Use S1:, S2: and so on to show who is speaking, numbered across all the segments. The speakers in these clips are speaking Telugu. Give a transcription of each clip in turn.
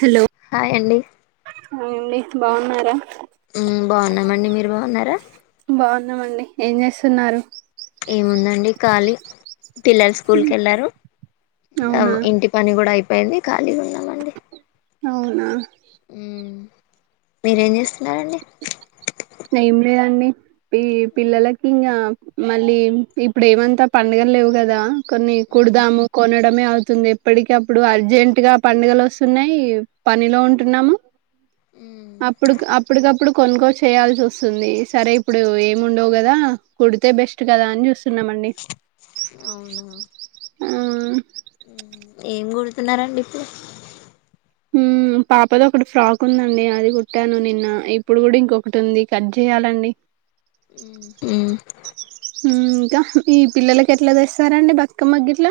S1: హలో
S2: హాయ్ అండి
S1: హాయ్ అండి బాగున్నారా
S2: మ్మ్ బాగున్నమండి మీరు బావున్నారా
S1: ఉన్నమండి ఏం జేస్తున్నారు
S2: ఏముందండి ఖాళీ పిల్లలు స్కూల్కెళ్లారు ఆ
S1: అవునా
S2: ఇంటి పని గూడా అయిపేయింది ఖాళీగ ఉన్
S1: అవునా
S2: మ్మ్ మీరేం జేస్తున్నారండి
S1: ఏం లేదండి ఈ పిల్లలకి ఇంగా మళ్ళీ ఇప్పుడేమంతా పండుగల్లేవ్ గదా కొన్ని
S2: మ్మ్
S1: కుడదాము కొనడమే అవుతుంది ఎప్పడికప్పుడు అర్జెంట్ గా పండుగాలోస్తున్నయ్ పనిలో ఉంటున్నాము
S2: మ్మ్
S1: అప్పుడుక్ అప్పడికప్పుడు కొనుకోచ్చు చేయాల్సి ఒస్తుంది సరే ఇప్పుడు ఏముండవ్ గదా కుడితే బెస్ట్ గదా అని జూస్
S2: అవునా
S1: ఆ
S2: మ్మ్ ఏం గుడుతున్నారండి ఇప్పుడు
S1: హుమ్మ్ మ్మ్ పాపాదొకటి ఫ్రాక్ ఉందండి అది గుట్టాను నిన్న ఇప్పుడు కూడా ఇంకొకటి ఉంది కట్ జేయాలండి
S2: మ్మ్
S1: హుమ్ ఇంకా ఈ పిల్లలకెట్లా దెస్తారండి బతుకమ్మక్ గిట్ల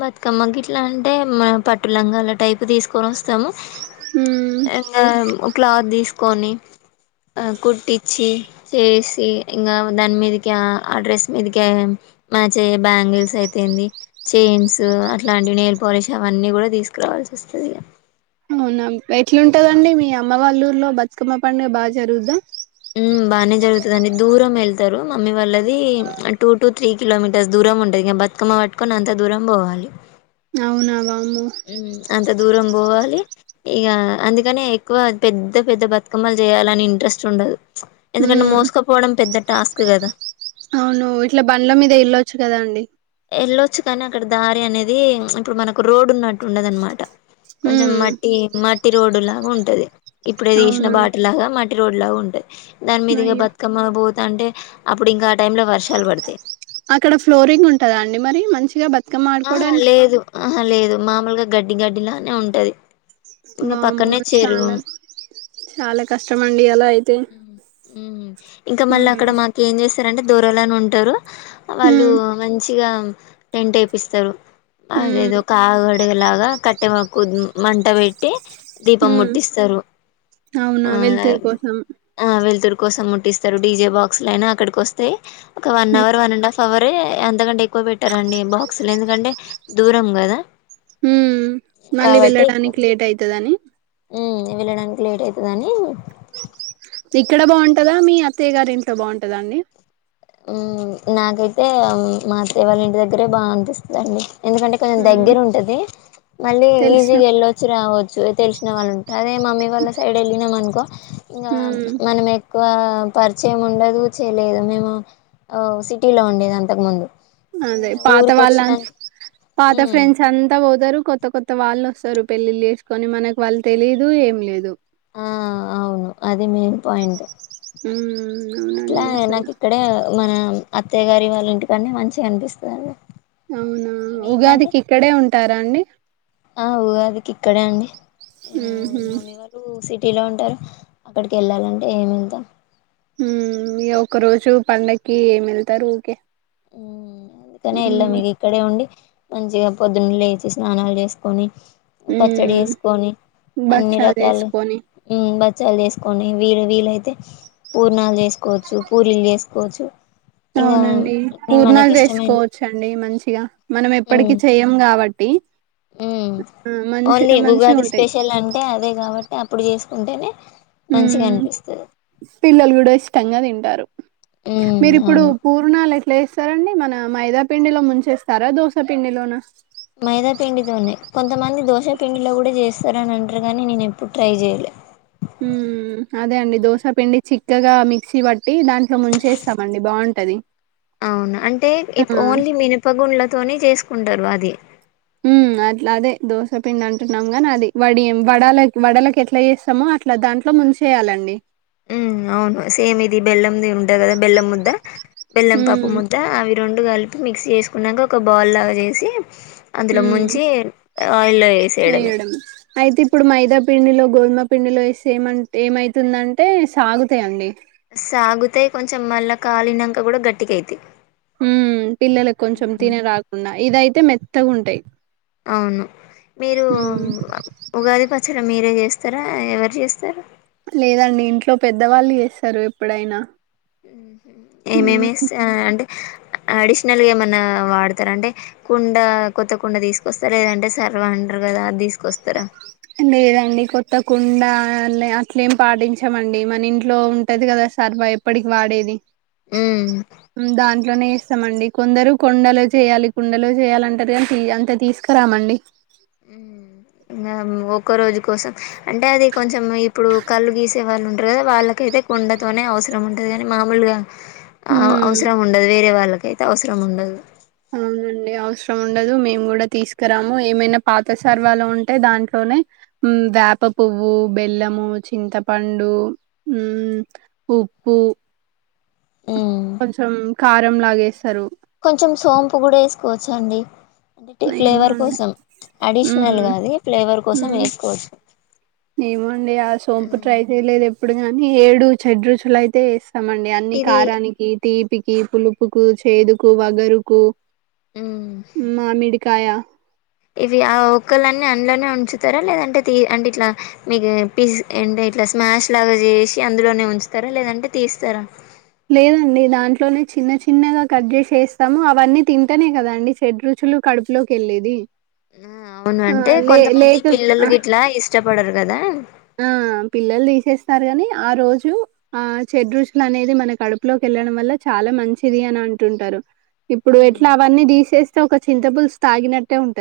S2: బతుకమ్మక్ గిట్లా అంటే మన పట్టు లంగాల టైప్ తీసుకొని ఒస్తాము
S1: హ్మ్
S2: ఇంగా క్లాత్ దీస్కొని ఆ కుట్టిచ్చి చేసి ఇంగ దాని మీదకి ఆ ఆ డ్రెస్ మీదికే మ్యాచయ్యే బ్యాంగిల్స్ అయితేంది చేన్స్ అట్లాంటివి నెల్ పాలిష్ అవన్నీ కూడా తీసుకురావాల్సి ఒస్తదీ ఇగ
S1: అవునా ఎట్లుంటదండి మీ అమ్మ వాళ్ళఊర్లో బతుకమ్మ పండుగ బా జరుగుద్దా
S2: బానే జరుగుతదండి దూరమెళ్తరు మమ్మీ వాళ్ళది టూ టూ త్రీ కిలోమీటర్స్ దూరం ఉంటది ఇగ బ త్కమ్మ పట్టుకొని అంత దూరం బోవాలి
S1: అవునవ
S2: హుమ్ అంత దూరం బోవాలి ఇగ అందుకనే ఎక్కువ పెద్ద పెద్ద బతుకమ్మలు చేయాలని ఇంట్రెస్ట్ ఉండదు ఎందుకంటే
S1: హ్మ్
S2: మోసుకపోవడం పెద్ద టాస్క్ కదా
S1: అవును ఇట్లా బండ్ల మీద వెళ్ళొచ్చు కదా అండి
S2: ఎళ్ళొచ్చు కానీ అక్కడ దారి అనేది ఇప్పుడు మనకు రోడ్ ఉన్నట్టు ఉండదు అనమాట కొంచెం
S1: హ్మ్
S2: మట్టి మట్టి రోడ్డులాగా ఉంటది ఇప్పుడే తీసిన
S1: అవునా
S2: బాట లాగా మ రోడ్ లాగా ఉంటది దాని మీదిగ
S1: అయ్యో
S2: బతుకమ్మ బోతంటే అప్పుడు ఇంకా ఆ టైం లో వర్ష
S1: అక్కడ ఫ్లోరింగ్ ఉంటదా అండి మరి మంచిగా బ
S2: ఆహా లేదు ఆహా లేదు మామలుగా గడ్డి గడ్డిలానే ఉంటది ఇంగ
S1: వామ్మో
S2: పక్కనే చెరువు
S1: చాలా చాలా కష్టమ్ అండి అలా అయితే
S2: ఇంకా మళ్ళీ
S1: హ్మ్
S2: అక్కడ మాక్ ఏం చేస్ స్తారంటే దొరలని ఉంటారు వాళ్ళు
S1: హ్మ్
S2: మంచిగా టెంట్ ఎపిస్తారు
S1: హ్మ్
S2: అదేదో కాగడిగలాగా కట్టె మకుద్ మంటబెట్టి దీపం
S1: హ్మ్
S2: ముట్టిస్తారు
S1: అవునా
S2: ఆ
S1: వెళ్తురు కోసం
S2: ఆ వెళుతురు కోసం ముట్టిస్తారు డీజే బాక్స్ అనా అక్కడికి వస్తె ఒక one
S1: hmm
S2: hour one and half hour ఎ అంతకంటే ఎక్కువ పెట్టారండి బాక్సులు ఎందుకంటే దూరం కదా
S1: ఉమ్ మళ్ళి వెళ్ళడానికి లేట్ అయితదని
S2: ఉమ్ ఇగ వెళ్ళడానికి లేట్ ఐతదాని
S1: ఇక్కడ బాగుంటదా మీ అత్తయ్య గారి ఇంట్లో బాగుంటదా అండి
S2: ఉమ్ నాకైతే మా అత్తయ్య వాళ్ళ ఇంటి దగ్గరే బాగా అనిపిస్తదండి ఎందుకంటే కొంచెం
S1: హ్మ్
S2: దగ్గర ఉంటది మళ్ళీ
S1: తెలిసిన
S2: ఈజీగా వెళ్ళొచ్చు రావచ్చు తెలిసిన వాళ్ళు అదే మమ్మీ వాళ్ళ సైడ్ ఎళ్ళినామ్ అనుకో ఇంగా
S1: హ్మ్
S2: మనమే క్కువ పరిచయం ఉండదు చేయలేదు మేము అ సిటీ లో ఉండేది అంతకు ముందు
S1: అదే పాత వాళ్ళ పాత
S2: మ్మ్
S1: ఫ్రెండ్స్ అంతా పోతారు కొత్త కొత్త వాళ్ళు వస్తారు పెళ్లిళ్ళ చేసుకొని మనకి వాళ్ళు తెలీదు ఏం లేదు
S2: ఆ అవును అది మెయిన్ పాయింట్
S1: ఉమ్
S2: అట్లా నాకిక్కడే మన అత్తయ్య గారి వాళ్ళ ఇంటికన్నే మంచిగ అనిపిస్తదండి
S1: అవునా
S2: మీకండి
S1: ఉగాదికి ఇక్కడే ఉంటారా అండి
S2: ఆ ఊగాదికి ఇక్కడే అండి
S1: ఉహ్మ్
S2: టీలో ఉంటారు అక్కడికి ఎళ్ళాలంటే ఏమి వెళ్తాం
S1: ఉమ్ ఇగ ఒక రోజు పండక్కి ఏం ఎళ్తారు ఊకే
S2: ఉమ్ అందుకనే
S1: హ్మ్
S2: ఎల్లమిగ ఇక్కడే ఉండి మంచిగా పొద్దున్న లేచి స్నానాలు చేసుకొని పచ్చడి
S1: హ్మ్
S2: చేసుకొని అన్ని
S1: భక్షాలు
S2: రకాలు
S1: చేసుకొని
S2: ఉమ్ బ చ్చాలు చేసుకోని వీరు వీలైతే పూర్ణాలు చేసుకోవచ్చు పూరీలు చేసుకోవచ్చు ఇంగా
S1: అవునండి
S2: అన్ని
S1: పూర్ణాలు
S2: మనకి ఇష్టమైన
S1: చేసుకోవచ్చండి మంచిగా మనం
S2: ఉమ్
S1: ఎప్పడికి చెయ్యం కాబట్టి
S2: ఉమ్
S1: ఆ మంచి
S2: ఓన్లీ
S1: మంచిగా
S2: ఉగాది
S1: ఉంటాయి
S2: స్పెషల్ అంటే అదే కాబట్టి అప్పుడు చేసుకుంటేనే మంచిగా
S1: మ్మ్
S2: అనిపిస్త
S1: పిల్లలు కూడా ఇష్టంగా తింటారు
S2: ఉమ్
S1: మీరిప్పుడు
S2: అవును
S1: పూర్ణాల ఎట్లచేస్తారండి మన మైదా పిండిలో ముంచేస్తారా దోసపిండిలోన
S2: మైదా పిండితోనె కొంతమంది దోశ పిండిలో కూడా చేస్ తరని అంటారు గనీ నేను ఎప్పుడు ట్రై చేయలే
S1: ఉ అదే అండి దోశ పిండి చిక్కగా మిక్సీ పట్టి దాంట్లో ముంచేస్తామండి బాగు ఉంటది
S2: అవును అంటే ఇప్ ఓన్లీ మినప గుండ్లతోని చేసుకుంటారు అది
S1: హు మ్ అట్లా అదే దోసపిండి అంటున్నాం గానీ అది వడిం వడాల వడాలకేట్లా చేస్తామో అట్లా దా దాంట్లో ముంచెయ్యాలండి
S2: ఉమ్ అవ్ను సేమ్ ఇది బెల్లంది ఉంటద్ గదా బెల్లం ముద్ద బెల్లం పప్పు
S1: మ్మ్
S2: ముద్ద అవి రొండు కల్పి మిక్స్ చేస్కునంక ఒక బాల్ లాగా చేసి అందులో
S1: మ్మ్
S2: ముంచి ఆయిల్లో ఎసేయడమే
S1: వేయడం అయితే ఇప్పుడు మైదా పండిలో గోద్మ పిండిలో ఎసెమం ఏమైతుందంటే సాగుతాయండి
S2: సాగుతాయ్ కొంచం మళ్ళా కాలినంక గుడా గట్టిగైతైయ్
S1: హు మ్ పిల్లలక్ కొంచం తిన రాకుండా ఇదైతే మెత్తగుంటాయ్
S2: అవును మీరు ఉగాది పచ్చడ మీరే చే స్తారా ఎవర్ జేస్తారు
S1: లేదండి ఇంట్లో పెద్దవాళ్ళు చేస్తారు ఎప్పుడైనా ఉమ్
S2: ఏమేమి ఎస్తె అ అంటే అడిష్నల్గా ఏమన్నా వాడతారా అంటే కుండ కొత్త కుండ తీస్కొస్తార్ లేదంటే సర్వ అంటర్ గద అదీస్కొస్తారా
S1: లేదండి కొత్త కుండ అలె-అట్లేం పాటించామండి మన ఇంట్లో ఉంటదిగ కదా సార్వ ఎప్పటిక్ వాడేది
S2: హు మ్
S1: ఇందులోనే చేస్తామండి కొందరు కుండలో చేయాలి కుండలో చేయాలంటర్ కన్ కి అంత తీస్కురామండి
S2: ఉ ఒక్కో రోజ్ కోసం అంటే అది కొంచం ఇప్పుడు కళ్ళు దీసే వాళ్ళ్ ఉంటార్ గదా వాళ్ళకైతే కుండతో అనె అవ్స్రం ఉంటది కానీ మామూల్గా
S1: ఉమ్
S2: అ-అవ్స్రం ఉండద్ వేరే వాళ్ళకైతే అవ్స్రం ఉండదు
S1: అవ్ నండి అవ్స్రం ఉండదు మేమ్ గూడా తీస్కరాము ఏమైనా పాత సర్వాలు ఉంటే దాంట్లోనే హు మ్ వేప పువ్వు బెల్లము చింతపండు హు మ్ ఉప్పు పు
S2: ఉమ్
S1: కొంచం కారంలాగేస్తారు
S2: కొంచం సోంపు గుడ ఎస్కోచ్చండి అంటే టె
S1: ఏమో
S2: ఫ్లేవర్
S1: అండి
S2: కోసం అడిష్నల్
S1: మ్
S2: గాది ఫ్లేవర్ కోసం
S1: మ్
S2: వేస్కోచ్చు
S1: ఏమోండి ఆ సోంపు ట్రై చెయ్లేదు ఎప్పుడు గానీ ఏడు చెడ్ రుచులైతే ఏస్ మండి అన్ని
S2: ఇది
S1: కారానికి, తీపికి, పులుపుకు, చేదుకు, వగరుకు
S2: మ్
S1: కాయా
S2: ఇవి ఆ ఒక్కళన్నీ అన్లనే ఉంచుతారా లేదంటే అంటిట్లా మీకు పిస్ అండ్ ఇట్లా స్మాష్ లాగా చేసి అందులోనే ఉంచ్తారా లేదంటే తీస్తారా
S1: లేదండి దాంట్లోనే చిన్న చిన్నగా కట్ జేసేస్తాము అవన్నీ తింటనే కదాండి షేడ్ రుచు లు కడ్పులోకెళ్ళేది
S2: అ అవును అంటే కొంతమంది
S1: ఆహ్,
S2: పిల్లలుగిట్లా ఇష్టపడరు గదా
S1: ఆ పిల్లల్ తీసేస్తారు గని ఆ రోజు ఆ చెడ్ రుచుల్ అనేది మన కడుపులోకె ళ్ళడం వల్ల చాలా మంచిది అన్ అంటుంటారు ఇప్పుడు ఎట్లా అవన్నీ తీసేస్తే ఒక చింతపుల్స్ తాగినట్టే ఉంటు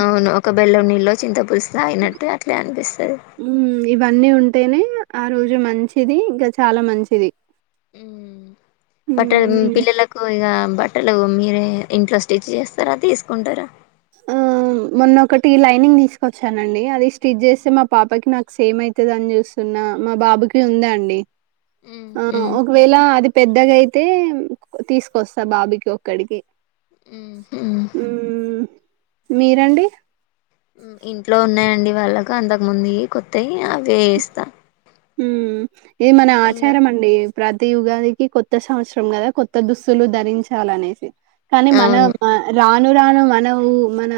S2: అవ్ను ఒక బెల్లం నీల్లో చింతపుల్స్ తగినట్టే అట్లే అన్పిస్తది
S1: హ్మ్. ఇవన్నీ ఉంటేనే ఆ రోజు మంచిది ఇంకా చాలా మంచిది
S2: హు మ్ బట్టలో
S1: హ్మ్.
S2: పిల్లలకు ఇగ బట్టలు మీరే ఇంట్లో స్టిచ్ చేస్తారా తీస్కుంటారా
S1: ఆ అ మొన్నొకటి లైనింగ్ తీస్కొచ్చానండి అది స్టిజేస్తే మా పాపకి నాక్ సేమ్ ఐతధన్ చూస్ న్న మా బాబుకి ఉందాండి
S2: మ్,
S1: ఆ
S2: మ్,
S1: ఒకవేళ అది పెద్దగైతే తీస్కొస్తా బాబుకి ఒక్కడికి
S2: మ్ హుమ్
S1: మ్మ్ మీరండి
S2: హు మ్ ఇంట్లో ఉన్నాయండి వాళ్ళకు అంతక్ముందుయి కొత్తయ్ అవేస్తా
S1: హుమ్ ఇది మన ఆచారమండి ప్రతి ఉగాదికి కొత్త సంవత్సరం కదా కొత్త దుస్తులు ధరించాలనేసి కానీ మన
S2: అవును
S1: మ రా రానురాను మనవు మన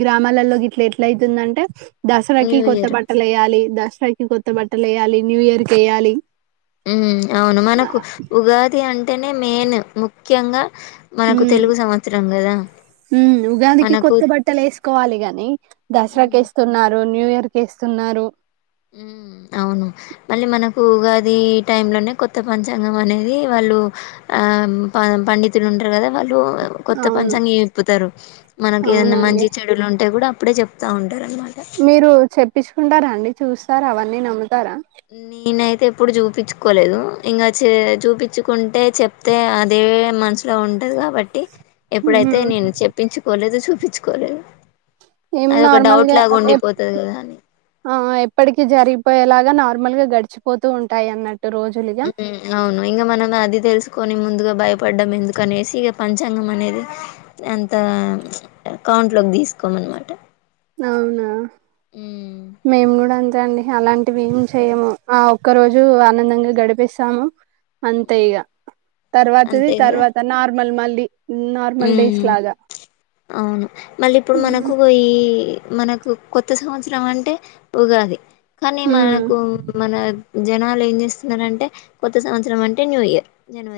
S1: గ్రామాలలో గిట్లెట్లైతుందంటే దసరాకి
S2: న్యూ
S1: కొత్త
S2: ఇయర్
S1: బట్టలేయాలి దసరాకి కొత్త బట్టలేయాలి న్యూ ఇయర్ కేయ్యాలి
S2: మ్ అవును మనకు ఉగాది అంటేనే మెయిన్ ముఖ్యంగా మనకు తెలుగు సంవత్సరం కదా
S1: హుమ్ ఉగాదికి
S2: మనకు
S1: కొత్త బట్టలేసుకోవాలి గాని
S2: మ్,
S1: దసరాకేస్తున్నారు న్యూ ఇయర్ కేస్తున్నారు
S2: హుమ్ అవును మళ్ళీ మనకు ఉగాది టైమ్ లోనే కొత్త పంచాంగం అనేది వాళ్ళు ఆ పం పండితులు ఉంటరు కదా వాళ్ళు కొత్త
S1: అవును
S2: పంచంగం ఇప్పుతారు మనకి ఏదైనా
S1: అవునండి
S2: మంచి చెడులు ఉంటే కూడా అప్పుడేజెప్త ఉంటారన్నమాట
S1: మీరు చెప్పించుకుంటారండి చూస్తారావన్నీ నమ్ము
S2: నేనైతే ఎప్పుడు చూపించుకోలేదు ఇంగ చే చూపించుకుంటే చెప్తే అదే మనస్ లో ఉంటదిగాబట్టి ఎప్పుడైతే
S1: ఉమ్.
S2: నేను చెప్పించుకోలేదు చూపించుకోలేదు
S1: మేము నార్మల్గా
S2: గదా అని.
S1: ఆ-ఆ ఎప్పటికి జరిగిపోయేలాగా గ నార్మల్గా గడిచిపోతూ ఉంటాయన్నట్
S2: హు మ్ అవును ఇంగ మనమది తెలుసు కొని ముందుగా భయపడ్డం ఎందుకనేసి ఇగ పంచాంగం అనేది అంత అకౌంట్లోకి తీసుకోమనమాట
S1: అవునా మేమ్గుడ అంతెండి అలాంటివి ఏం చెయ్ము ఆ ఒక్క రోజు ఆనందంగా గడిపిస్తాము అంతే
S2: హ్మ్
S1: ఇగ తర్వాతది తర్వాత నార్మల్ మళ్ళీ నార్మల్ డేస్
S2: మ్మ్
S1: లాగా
S2: అవును మళ్ళిప్పుడు
S1: ఉమ్
S2: మనకు ఈ మనకు కొత్త సంవత్సరం అంటే ఉగాది కానీ
S1: ఉమ్
S2: మనకూ మన జనాలు ఏంజేస్తున్నారంటే కొత్త సంవత్సరం అంటే new year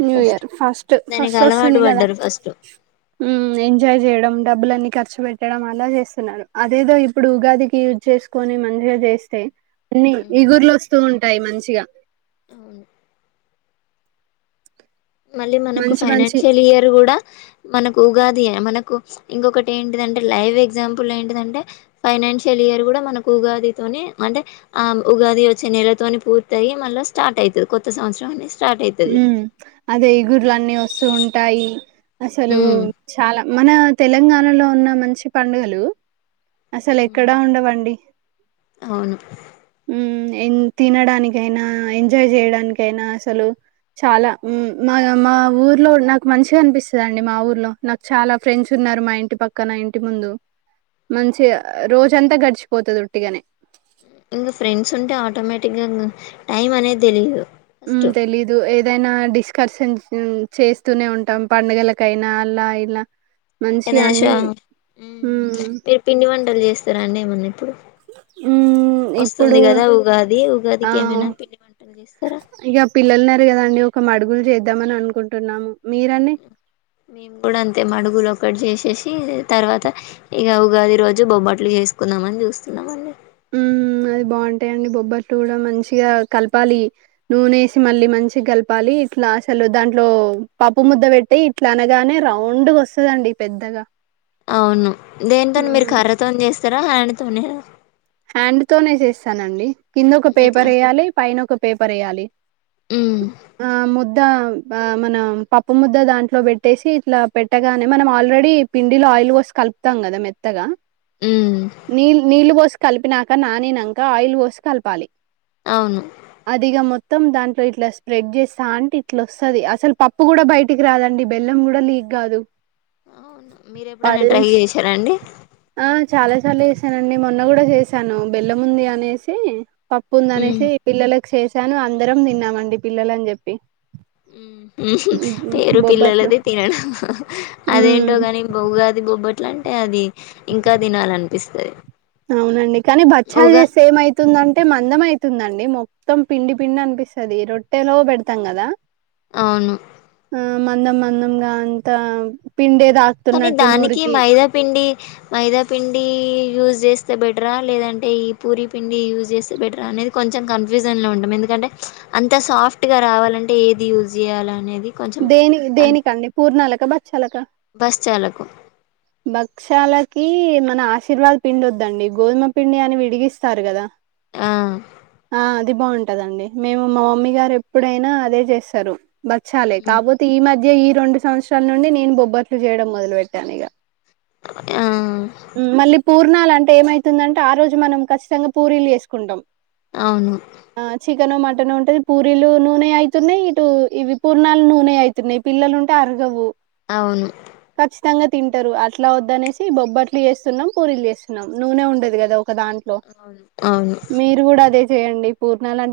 S1: new year first
S2: దానికి అలవాటు
S1: ఫస్టోస్తుంది కదా
S2: పడ్డారు ఫస్ట్
S1: హుమ్ ఎంజాయ్ చేయడం డబ్బులన్ని ఖర్చు వెట్టడం అన్ని చేస్తున్నారు అదేదో ఇప్పుడు ఉగాదికి యుస్ చేసుకొని మంచిగ్చేస్తే అన్ని ఈగుర్లోస్తూ ఉంటాయి మంచిగా
S2: అవును మళ్ళీ మనకు
S1: మంచి మంచి
S2: ఫైనాన్షియలియర్ కూడా మనకు ఉగాది ఏ మనకు ఇంకొకటి ఏంటిదంటే లైవ్ ఎగ్జాంపుల్ ఏంటిదంటే ఫై ఫైనాన్షియలియర్ కూడా మనకు ఉగాదితో అంటే ఆ ఉగాది వచ్చే నెలతో పూర్తయి మళ్ళ స్ట స్టాటైతది కొత్త సంవత్సం అనెస్
S1: హుమ్ అది ఈగుర్లు అన్ని వస్తూ ఉంటాయి అసలు
S2: ఉమ్
S1: చాలా మన తెలంగాణలో ఉన్న మంచి పండుగలు అసలెక్కడా ఉండవండి
S2: అవును
S1: హుం తినడానికైనా ఎంజాయ్ జేయడానికైనా అసలు చాలా మ్ మా-మా ఊర్లో నాకు మంచిగనిపిస్తదండి మా ఊర్లో నాకు చాలా ఫ్రెండ్స్ న్నారు మా ఇంటి పక్కన ఇంటి ముందు మంచిగా రోజంతా గడిచిపోతది ఉట్టిగానే
S2: ఇంగా ఫ్రెండ్స్ ఉంటే ఆటోమేటిక్గా టైమ్ అనేది తెలీయదు
S1: మ్ తెలీదు ఏద్ ఏదైనా డిస్కర్షన్ చేస్తూనే ఉంటాం పండగలకైనా అలా ఇలా మంచిగా
S2: ఏదైనా
S1: అన్ని
S2: ష
S1: మ్మ్
S2: మీరు పిండి వంటలు చేస్తారా అండి ఏమన్నా ఇప్పుడు
S1: ఉమ్మ్
S2: వొస్తుంది గదా ఉగాది
S1: ఆ
S2: ఉగాదికి ఏమైనా పిండి వంటలు జేస్తారా
S1: ఇగ పిల్లల్ఉన్నార్ కదఅండి ఒక మడుగులు చేద్దామని అనుకుంటున్నాము మీరండి
S2: మేమ్ కూడ అంతే మడుగులో ఓక్కటి చేసేసి తర్వత ఇగ ఉగాది రోజు బొబట్లు చేసుకుందామని చూస్తున్నం అండి
S1: మ్మ్మ్ ఏ అది బాగుంటాయిండి బొబ్బట్లుగుడ మంచిగా కలపాలి నూనె ఏసి మళ్ళీ మంచిగ గలపాలి ఇట్లా అసలు దాంట్లొ పప్పు ముద్ద పెట్టి ఇట్ల అనగానే రౌండ్గ వస్తదండి పెద్దగ
S2: అవును దేనితోని మీరు కర్రతోని చేస్తారా హండ్ తోనేనా
S1: హ్యాండ్ తోనే చేస్తానండి కింద ఒక
S2: ఇట్లా
S1: పేపర్ ఏయ్యాలి పైన ఒక పేపర్ ఏయ్యాలి
S2: ఉమ్
S1: దా ఆ మన పప్పు ముద్ద దాంట్లొ పెట్టేసి ఇట్ల పెట్టగానే మనం ఆల్రెడీ పిండిల ఆయిల్ పోసి కలుపుతాం కద మెత్తగా
S2: ఉమ్
S1: నీ నీళ్లు పోసి కలిపినక నానీనంక ఆయిల్ పోసి కలపాలి
S2: అవును
S1: అది ఇగ మొ త్తం దాంట్లొ ఇట్ల స్ప్రెడ్ చేస్తాంటే ఇట్ల ఓస్తది అసలు పప్పు కూడ బయటికి రాదండి బెల్లం కూడ లీక్ గాదు
S2: అవును మీర్ ఎప్పుడైన ట్రై చేశారాండి
S1: చాలసార్లు చేసానండి మొన్న కూడ చేసాను బెల్లంముంది అనేసి పప్పు
S2: ఉమ్
S1: ఉందిఅనేసి పిల్లలలకు చేశాను అందరం తిన్నామండి పిల్లలు అని చెప్పి
S2: ఉం ఉహ్ పేరు
S1: బొబ్బట్లు
S2: పిల్లలది తినడం
S1: ఉమ్
S2: అదేంటో కాని ఉగాది బొబ్బట్ ఎట్లఅంటె అది ఇంకా తినాలనిపిస్తది
S1: అవునండి కానీ బచ్చలు
S2: ఉగా
S1: చేస్తే ఏమైతుందంటే మందం అయిత్ తుందండి మొత్తం పిండి పిండి అనిపిస్తది రొట్టెలో పెడతం కదా
S2: అవును
S1: ఆ మందం మందంగ అంతా పిండే తాకుతున్నట్టు నోరికి
S2: మైదాపిండి యూస్ చేస్తే బెటరా లేదంటే ఈ పూరి పిండి యూస్ చేస్తే బెటరా అనేది క కొంచెం కన్ఫ్యూజన్లో ఉంటాం ఎందుకంటే అంత సాఫ్ట్గ్ రావాలంటే ఏది యూస్ చేయాల అనేది కొంచెం
S1: దేని దేనికండి పూర్ణాలక బచ్చలక
S2: బస్చాలకు
S1: భక్షాలకి మన ఆశీర్వాద్ పిండి ఓద్దండి గోధుమ పిండి అని విడిగిస్తార్ గద
S2: ఆ
S1: ఆ అదె బాగుంటదండి మేము మా మమ్మీ గారు ఎప్పుడైన అదే చేస్తరు బచ్చాలే కాపోతే ఈ మ ద్య ఈ రెండు సంవత్సరాల నుండి నేన్ బొబ్బట్లు చెయడం మొదలుపెట్టాను ఇగ
S2: ఆ
S1: ఉమ్ మళ్ళీ పూర్ ర్నాలంటే ఏమైతుందంటే ఆ రోజు మనం ఖచ్చితంగా పూరీలు చేసుకుంటం
S2: అవును
S1: చికెన్ మటన్ ఉంటంది పూరీలు నూనె ఐతున్నయ్ ఇటు ఇవి పూర్ణాలు నూనె ఐతున్నయ్ పిల్లలు ఉంటే అరగవు
S2: అవును
S1: చ్చితంగా తింటరు అట్ల ఒద్దుఅనేసి బొబ్బట్లు చేస్తున్నాం పూరీలు చేస్తున్నాం నూనె ఉండదు గదా ఒక దాంట్లొ
S2: అవును
S1: మీరు గూడ అదే చెయ్యండి పూర్ణలంటే